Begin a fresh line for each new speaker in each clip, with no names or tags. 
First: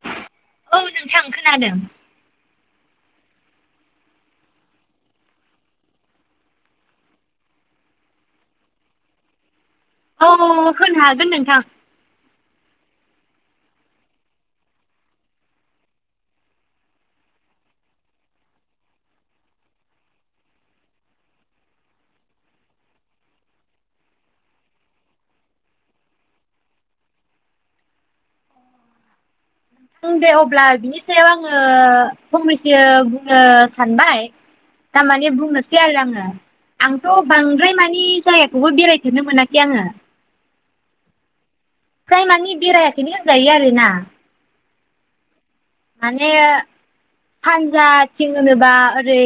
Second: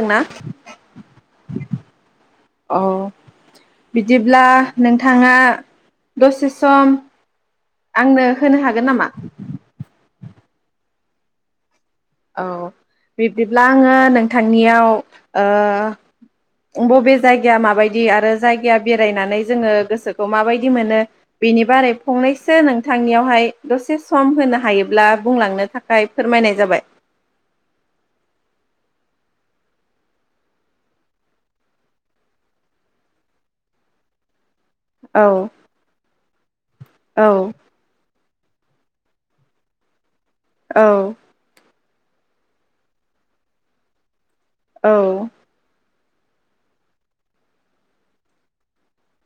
ओंना
औ नोंथां खोनादों
बिदिब्ला नोंथाङा दसे सम आंनो होनो हागोन नामा
औ होनो हागोन नोंथां
औ बिब्दिब्ला आङो नोंथांनियाव ओ बबे जायगाया माबायदि आरो जायगाया बेरायनानै जोङो गोसोखौ माबायदि मोनो बेनि बारै फंनैसो नोंथांनियावहाय दसे सम होनो हायोब्ला बुंलांनो थाखाय फोरमायनाय जाबाय
ओं दे अब्ला बिनि सायाव आङो फंनैसो बुंनो सानबाय दा
औ
माने बुंनोसै आरो आङो
औ
आंथ' बांद्राय मानि जायाखौबो बेरायफेरनो मोनाखै आङो
औ
फ्राय मानि बेरायाखैनो होनजायो आरो ना
औ
माने सानजा थिं होनोबा ओरै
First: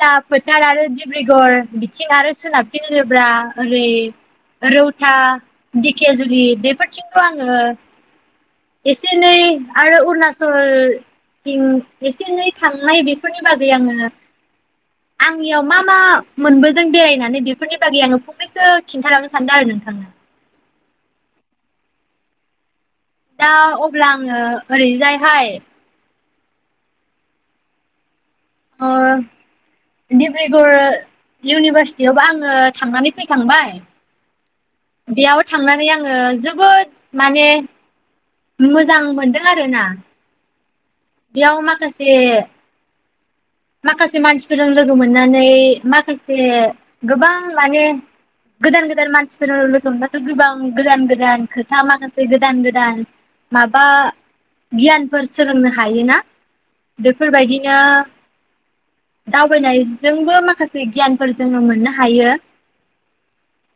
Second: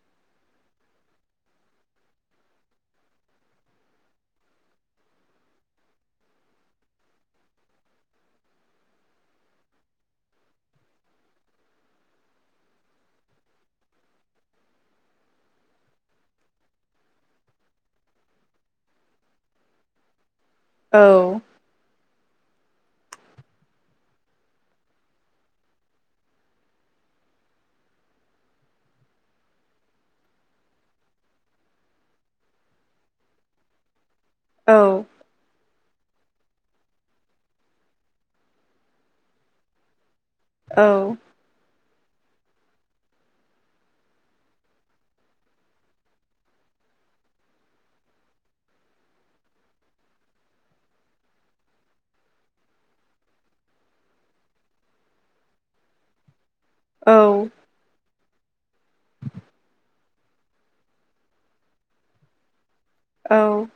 ला फोथार आरो डिब्रुगर बिथिं आरो सोनाबथिं होनोब्ला ओरै रौता दिकियाजुलि बेफोरथिंखौ आङो एसेनै आरो अरुणाचलथिं एसे एनै थांनाय बेफोरनि बागै आङो आंनियाव मा मा मोनबोदों बेरायनानै बेफोरनि बागै आङो फंनैसो खिन्थालांनो सानदों आरो नोंथांनो
औ
दा अब्ला आङो ओरैजायहाय ओ डिब्रुगर इउनिभारसिटियावबो आङो थांनानै फैखांबाय
औ
बेयाव थांनानै आं आङो जोबोद माने मोजां मोनदों आरोना
औ
बेयाव माखास से माखासे मानसिफोरजों लोगो मोननानै माखासे गोबां माने गोदान-गोदान मानसिफोरजों लोगो मोनबाथ' गोबां गोदान-गोदान खोथा माखासे गोदान-गोदान माबा गियानफोर सोलोंनो हायोना।
औ
बेफोर बायदिनो दावबायनाय जोंबो माखासे गियानफोर जोङो मोननो हायो।
औ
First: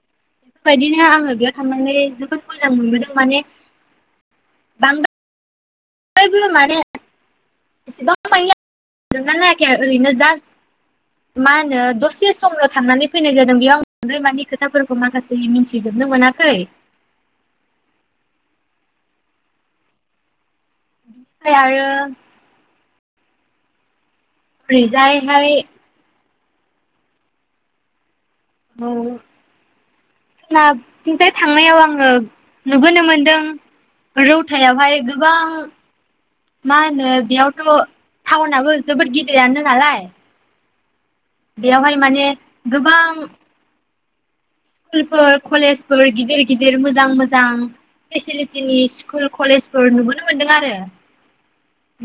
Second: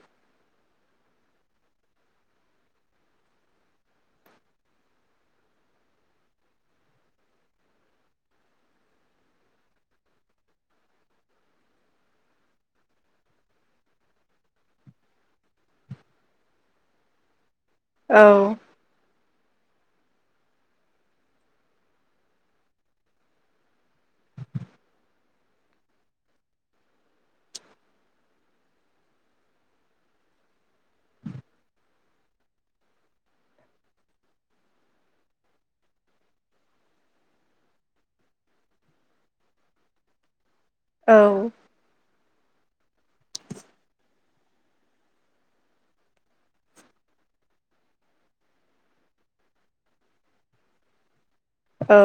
बेफोरबायदिनो आङो बेयाव थांनानै जोबोद मोजां मोनबोदों माने बांद्रा बो माने एसेबां मानि आं सोंना नायाखै ओरैनो जास्ट मा होनो दसे समनो थांनानै फैनाय जादों बेयाव बांद्राय मानि खोथा फोरखौ माखासे मिथिजोबनो मोनाखै।
औ
फै आरो ओरै जाय हाय औ सोनाब थिंजाय थांनायाव आङो नुबोनो मोनदों रौथायाव हाय गोबां मा होनो बेयावथ' टाउनाबो जोबोद गिदिरानो नालाय। बेयावहाय माने गोबां स्कुल फोर, कलेज फोर गिदिर-गिदिर, मोजां-मोजां फेसिलिटिनि स्कुल कलेजफोर नुबोनो मोनदों आरो।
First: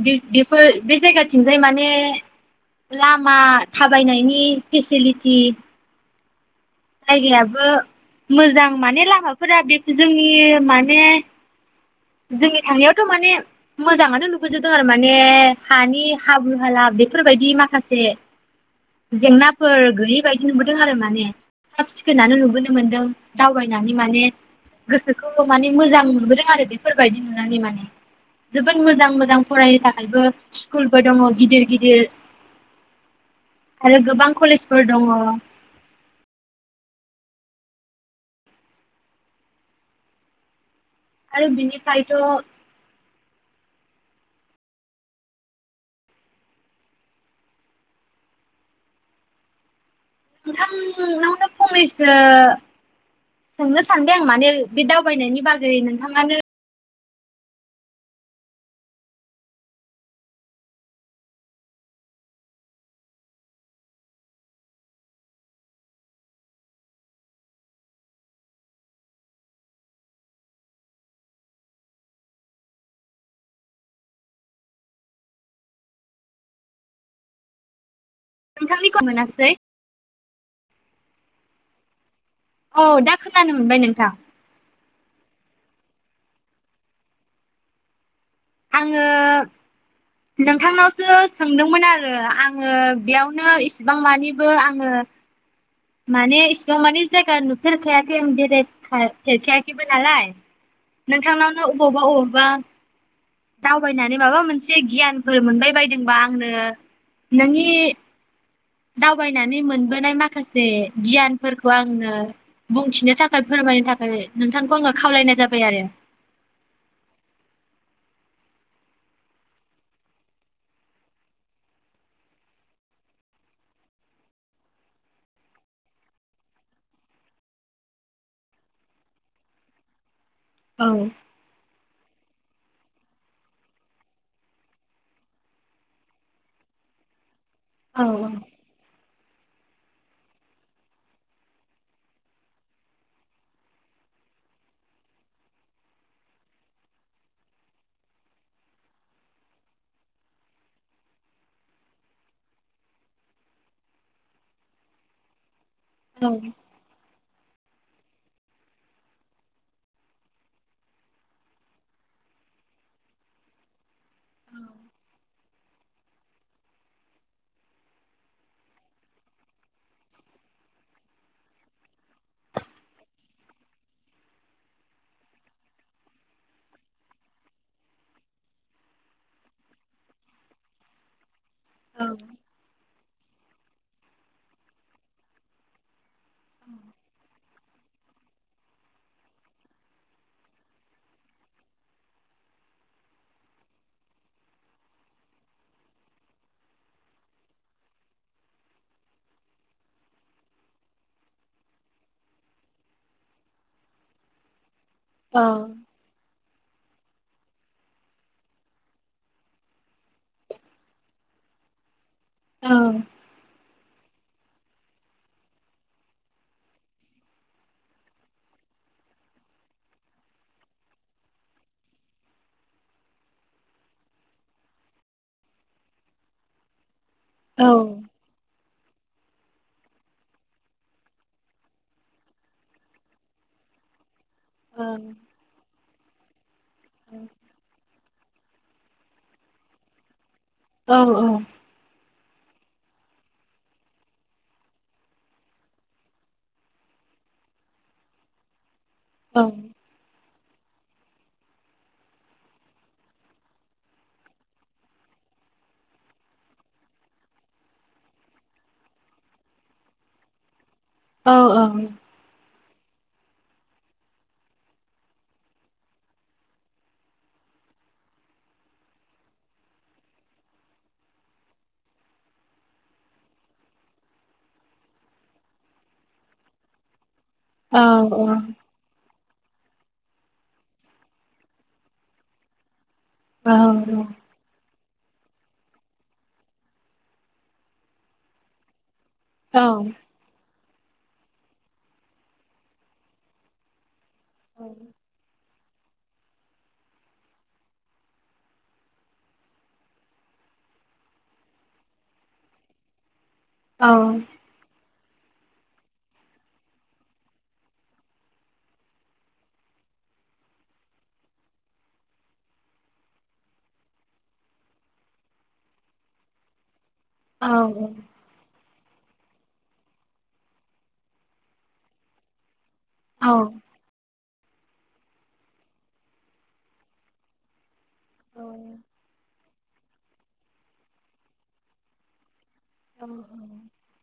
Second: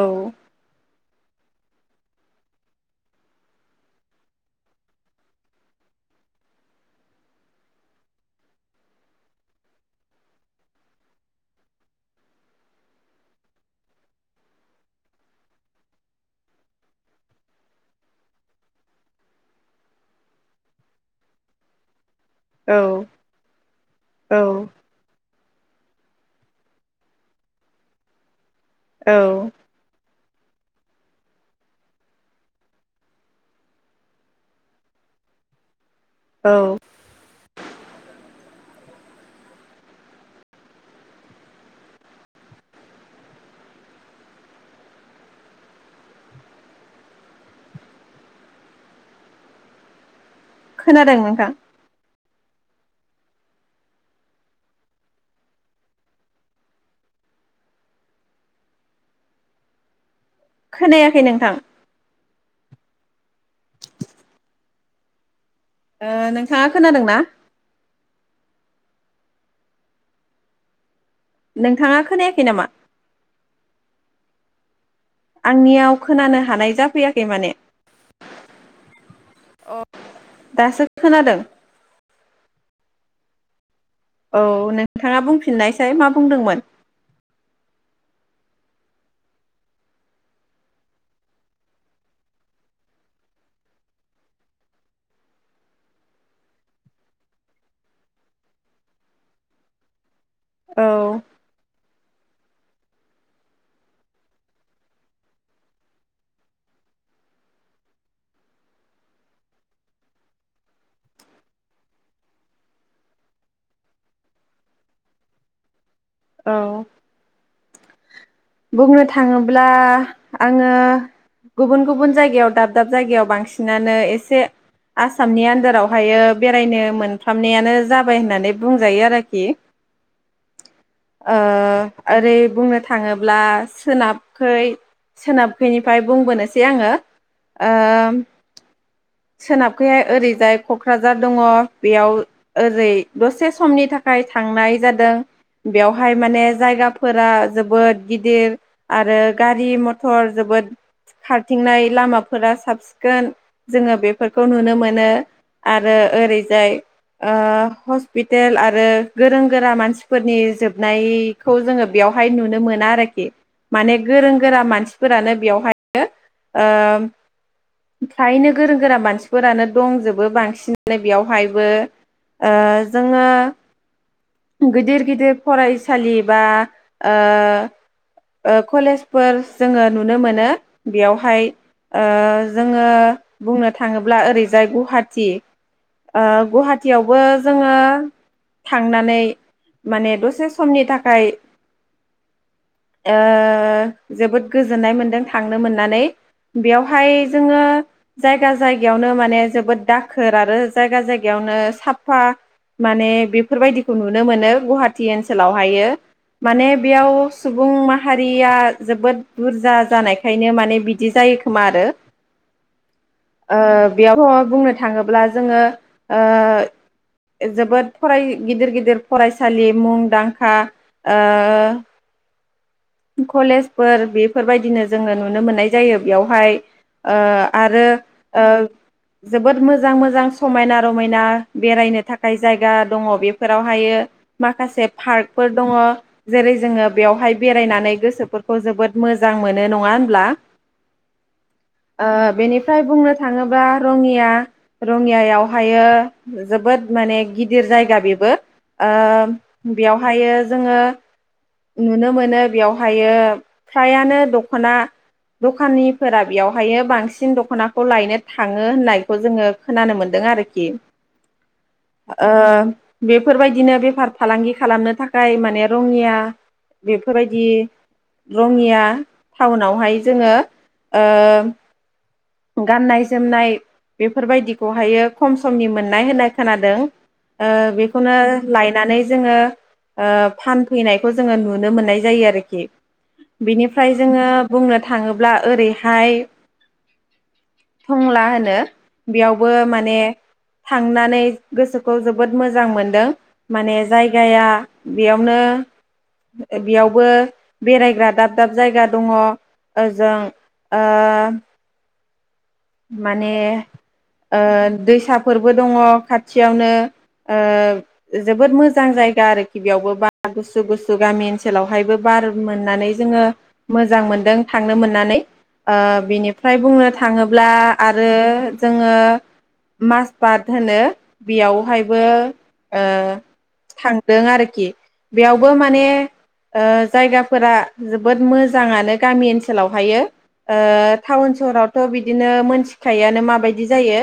बि बेफोर बे जायगा थिंजाय माने लामा थाबायनायनि फेसिलिटि जायगायाबो मोजां माने लामाफोरा बे जोंनि माने जोंनि थांनायावथ' माने मोजाङानो नुबो जोबदों आरो माने हानि हाब्रु हाला बेफोर बायदि माखासे जेंना फोर गैयै बायदि नुबोदों आरो माने। साब सि खोन आनो नुबोनो
औ
मोन्दों दावबायनानै माने
औ
गोसोखौ औ माने मोजां मोनबोदों आरो बेफोर बायदि नुनानै माने जोबोद मोजां
औ
मोजां फरायनो थाखायबो स्कुल फोर दङ गिदिर गिदिर आरो गोबां कलेज फोर दङ।
औ
आरो बिनि फ्रायथ' नोंथां
खोनादों नोंथां
नावनो फंनैसो सोंनो सानदों आं माने बे दावबायनायनि बागै नोंथाङानो
खोनायाखै नोंथां। ओ नोंथाङा खोनादोंना? नोंथाङा खोनायाखै नामा? आं नियाव खोनानो हानाय जाफै याखै माने।
नोंथांनिखौ मोनासै।
दासो खोनादों।
औ दा खोनानो मोनबाय नों
औ नों नोंथाङा बुंफिननाय साय मा बुंदोंमोन?
आङो नोंथां नावसो सोंदों मोन आरो आङो बेयावनो इसिबां मानिबो आङो माने इसिबां मानि जायगा नुफेर खायाखै आं बेराय खा फेरखाया खैबो नालाय।
औ
नोंथां नावनो अबावबा अह बा दावबायनानै माबा मोनसे गियानफोर मोनबाय बायदोंबा आंनो नोंनि दावबायनानै मोनबोनाय माखासे गियानफोरखौ आंनो बुंथिनो थाखाय फोरमायनो थाखाय नोंथांखौ आङो खावलायनाय जाबाय आरो
औ बुंनो थाङोब्ला आङो गुबुन गुबुन जायगायाव दाब दाब जायगायाव बांसिनानो एसे आसामनि आन्दारावहायो बेरायनो मोनफ्रामनायानो जाबाय होननानै बुंजायो आरोखि
औ
ओ आरै बुंनो थाङोब्ला सोनाबखै सोनाबखैनिफ्राय बुंबोनोसै आङो ओ सोनाबखैहाय ओरैजाय क'क्राझार दङ बेयाव ओरै दसे समनि थाखाय थांनाय जादों बेवहाय माने जायगाफोरा जोबोद गिदिर आरो गारि मथर जोबोद खारथिंनाय लामाफोरा साब सिखोन जोङो बेफोरखौ नुनो मोनो आरो ओरैजाय ओ हस्पितेल आरो गोरों गोरा मानसिफोरनि जोबनायखौ जोङो बेयाव हाय नुनो मोना आरोखि माने गोरों गोरा मानसिफोरानो बेवहाय फ्रायो ओ फ्रायनो गोरों गोरा मानसिफोरानो दंजोबो बांसिनानो बेयावहायबो जोङो गिदिर-गिदिर फरायसालि बा ओ ओ कलेजफोर जोङो नुनो मोनो बेयावहाय ओ जोङो बुंनो थाङोब्ला ओरैजाय गुहाटि गुहाटियावबो जोङो थांनानै माने दसे समनि थाखाय ओ जोबोद गोजोननाय मोनदों थांनो मोननानै बेवहाय जोङो जायगा जायगायावनो माने जोबोद दाखोर आरो जायगा जायगायावनो साफा माने बेफोरबायदिखौ नुनो मोनो गुहाट टि ओनसोलावहायो माने बेयाव सुबुं माहारिया जोबोद बुरजा जानायखायनो माने बिदि जायो खोमा आरो ओ बेयावह बुंनो थाङोब्ला जोङो ओ जोबोद फराय गिदिर गिदिर फरायसालि मुंदांखा ओ कलेजफोर बेफोरबायदिनो जोङो नुनो मोननाय जायो बेयावहाय ओ आरो ओ जोबोद मोजां मोजां समायना रमायना बेरायनो थाखाय जायगा दङ बेफोरावहायो माखासे पार्कफोर दङ जेरै जोङो बेयावहाय बे नानै गोसोफोरखौ जोबोद मोजां मोनो नङा होनब्ला
औ औ
ओ बेनिफाय बुंनो थाङोब्ला रङिया रङियायावहायो जोबोद माने गिदिर जायगा बेबो ओ बेयावहायो जोङो नुनो मोनो बेयावहायो फ्रायानो दख'ना दखानिफोरा बेयावहायो बांसिन दख'नाखौ लायनो थाङो होननायखौ जोङो खोनानो मोनदों आरोखि
औ औ
ओ बेफोरबायदिनो बेफार फालांगि खालामनो थाखाय माने रङिया बेफोरबायदि दि रङिया टाउनावहाय जोङो ओ गाननाय जोमनाय बेफोरबायदिखौहायो खम समनि मोननाय होननाय खोनादों। ओ बेखौनो लायनानै जोङो ओ फानफैनायखौ जोङो नुनो मोननाय जायो आरोखि। बिनिफ्राय जोङो बुंनो थाङोब्ला ओरैहाय टंला होनो बेयावबो माने थांनानै गोसोखौ जोबोद मोजां मोनदों माने जाय जायगाया बेयावनो [unintelligible] बेयावबो बेरायग्रा दाब दाब जायगा दङ ओजों ओ माने
औ
ओ दैसा फोरबो दङ खाथिनो ओ जोबोद मोजां जायगा आरोखि बेवबो बारा गुसु गुसु गामि ओनसोलावहाय बार मोन्नानै जोङो मोजां मोनदों थांनो मोन्नानै ओ बेनिफ्राय बुंनो थां ब्ला
औ
आरो जोङो माजबात होनो बेयावहायबो ओ
औ औ
थां दों आरोखि। बेयावबो माने ओ जायगाफोरा जोबोद मोजाङानो गामि ओन सोलावहायो ओ थावउन-सहारावथ' बि दिनो मोन थिखायोआनो माबायदि जायो।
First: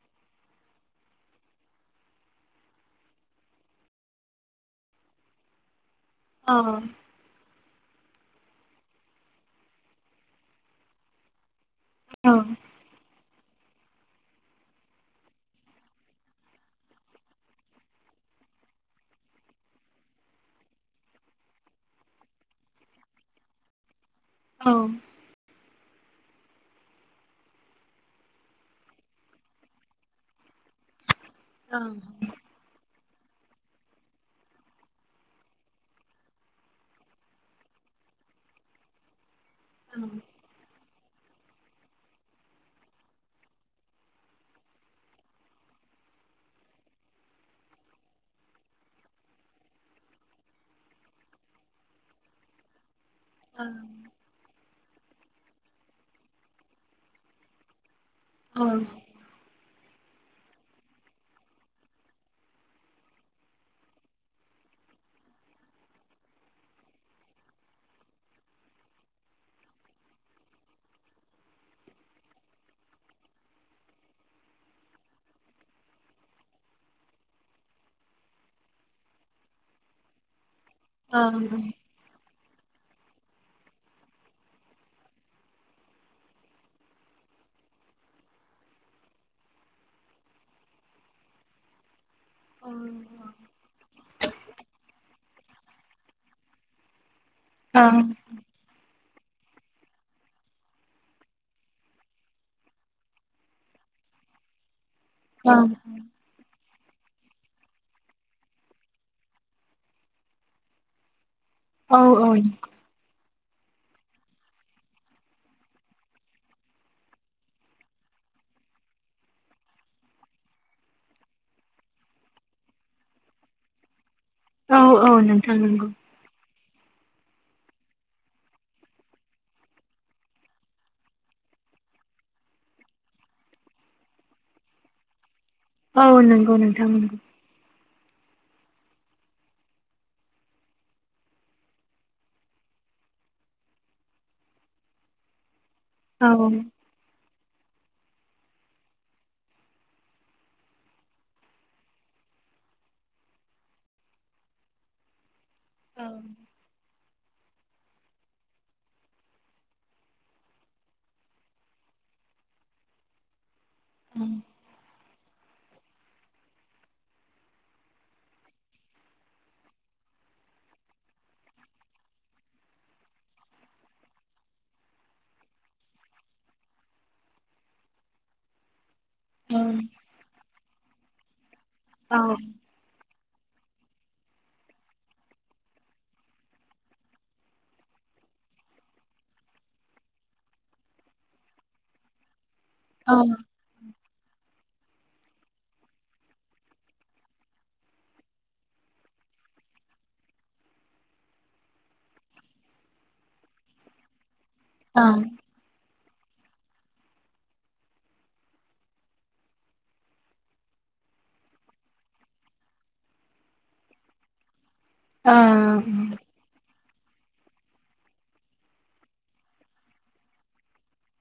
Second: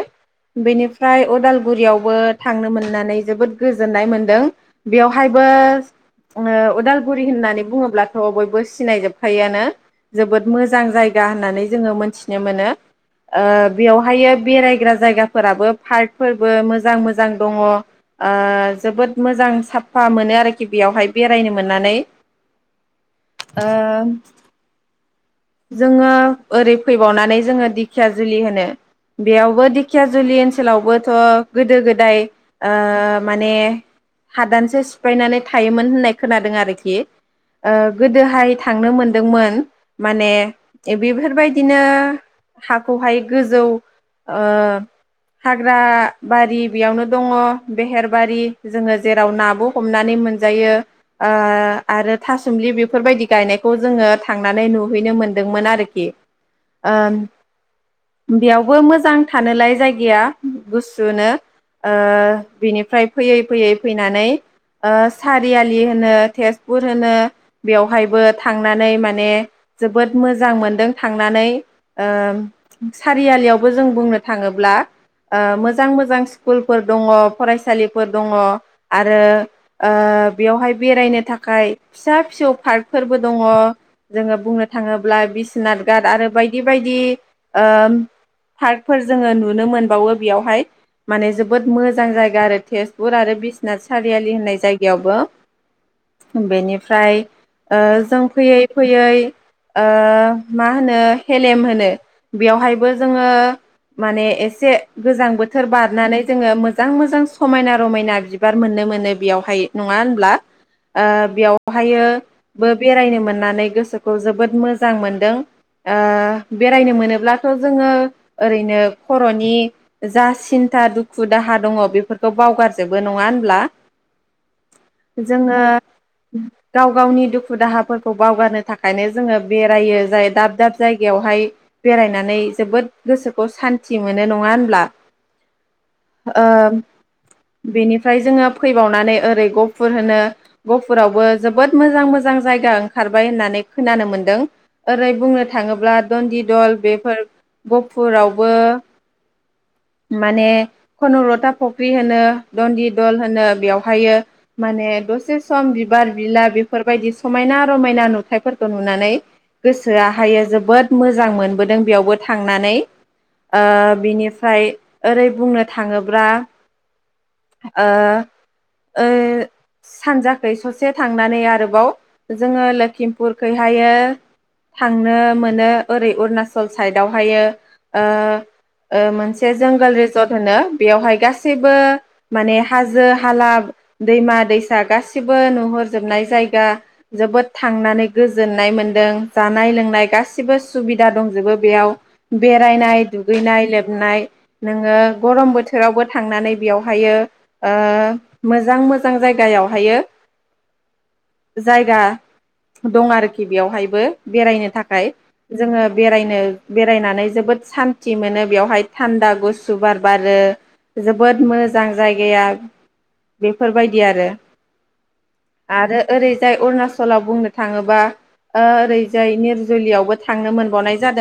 बेनिफ्राय उदालगुरियावबो थांनो मोननानै जोबोद गोजोननाय मोनदों। बेवहायबो उदालगुरि होननानै बुङोब्लाथ' बयबो सिनाय जोबखायोआनो जोबोद मोजां जायगा होननानै। जोङो मोनथिनो मोनो। ओ बेवहायो बेरायग्रा जायगाफोराबो पार्कफोरबो मोजां मोजां दङ। ओ जोबोद मोजां साफा मोनो आरोखि बेयावहाय बेरायनो मोननानै। ओ
औ
जोङो ओरै फैबावनानै जोङो दि खिया जुलि होनो। बेयावबो दिखिया जुलि ओनसोलावबोथ' गोदो-गोदाय ओ माने हादानसो सिफायनानै थायोमोन होननाय खोनादों आरोखि। ओ गोदोहाय थांनो मोनदोंमोन माने बेफोरबायदिनो हाखौहाय गोजौ ओ हाग्रा बारि बेयावनो दङ बेहेरबारि जोङो जेराव नाबो हमनानै मोनजायो ओ आरो थासुमलि बेफोरबायदि गायनायखौ जोङो थांनानै नु हैैनो मोनदोंमोन आरोखि ओ। बेयावबो मोजां थानोलाय जाय गाया गुसुनो। ओ बिनिफ्राय फैयै फैयै फैनानै ओ सारियालि होनो तेजपुर होनो बेवहायबो थांनानै माने जोबोद मोजां मोनदों थांनानै। ओ सारियालियावबो जों बुंनो थाङोब्ला ओ मोजां मोजां स्कुलफोर दङ फरायसालिफोर दङ आरो ओ। बेयावहाय बेरायनो थाखाय फिसा-फिसौ पार्क फोरबो दङ जोङो बुंनो थाङोब्ला बिसनाथ गाथ आरो बायदि बायदि। ओ पार्कफोर जोङो नुनो मोनबावो बेयावहाय माने जोबोद मोजां जाय गा आरो तेजपुर आरो बिस्नाथ सारियालि होननाय जायगायावबो। बेनिफ्राय ओ जों फैयै फैयै ओ मा होनो हेलेम होनो। बेयावहायबो जोङो माने एसे। गोजां बोथोर बारनानै जोङो मो मोजां मोजां समायना-रमायना बिबार मोननो मोनो बेयावहाय नङा होनब्ला? ओ बेयाव हायो बो बेरायनो मोन नानै गोसोखौ जोबोद मोजां मोनदों। ओ बेरायनो मोनो ब्लाथ' जोङो ओरैनो खर'नि जा सिन्था दुखु-दाहा दङ बेफोरखौ बावगार जोबो नङा होनब्ला?
औ-औ नोंथां
जोङो
नोंगौ।
गाव गावनि दुखु दाहाफोरखौ बावगारनो थाखायनो जोङो बेरायो जाय दाब दाब जायगायावहाय। बेरायनानै जोबोद गोसोखौ सान्थि मोनो नङा होनब्ला।
औ नंगौ नोंथां ओं।
फ्राय जोङो फैबावनानै ओरै गफुर होनो गफुरावबो जोबोद मोजां मोजां जायगा ओंखारबाय होननानै खोनानो मोन्दों। ओरै बुंनो थाङोब्ला
औ
दनदिट। बेफोर गुपुरावबो माने खनकलथा फख्रि होनो दन्दि दल होनो बेवहायो माने दसे सम बिबार बिला बेफोरबायदि समायना रमायना नुथाइफोरखौ नुनानै गोसोआ हायो जोबोद मोज जां मोनबोदों बेयावबो थांनानै। ओ बिनिफ्राय ओरै बुंनो थाङोब्ला ओ ओइ सानजाखै ससे थांनानै आरोबाव जोङो लोखिमपुरखैहायो थांनो मोनो। ओरै अरुनाचल साइदावहायो ओ। ओ मोनसे
औ
जंगोल रिजर्ट होनो बेयावहाय गासैबो
औ औ
माने हाजो हाला दैमा दैसा गासिबो नुहरजोबनाय जायगा जोबोद थांनानै गोजोननाय मोनदों जानाय लोंनाय गासिबो सुबिदा दंजोबो बेयाव। बेरायनाय दुगैनाय लोबनाय। नोङो गरम बोथोरावबो थांनानै बेवहायो ओ मोजां मोजां जायगायावहायो जायगा दं आरोखि बेवहायबो। बेरायनो थाखाय। जोङो बेरायनो बेरायनानै जोबोद सान्थि मोनो बेवहाय थान्दा गुसु बार बारो जोबोद मोजां जायगाया बेफोरबायदि आरो। आरो ओरैजाय अरुणाच चलाव बुंनो थाङोबा ओरैजाय निरजलियावबो थांनो मोनबावनाय जादों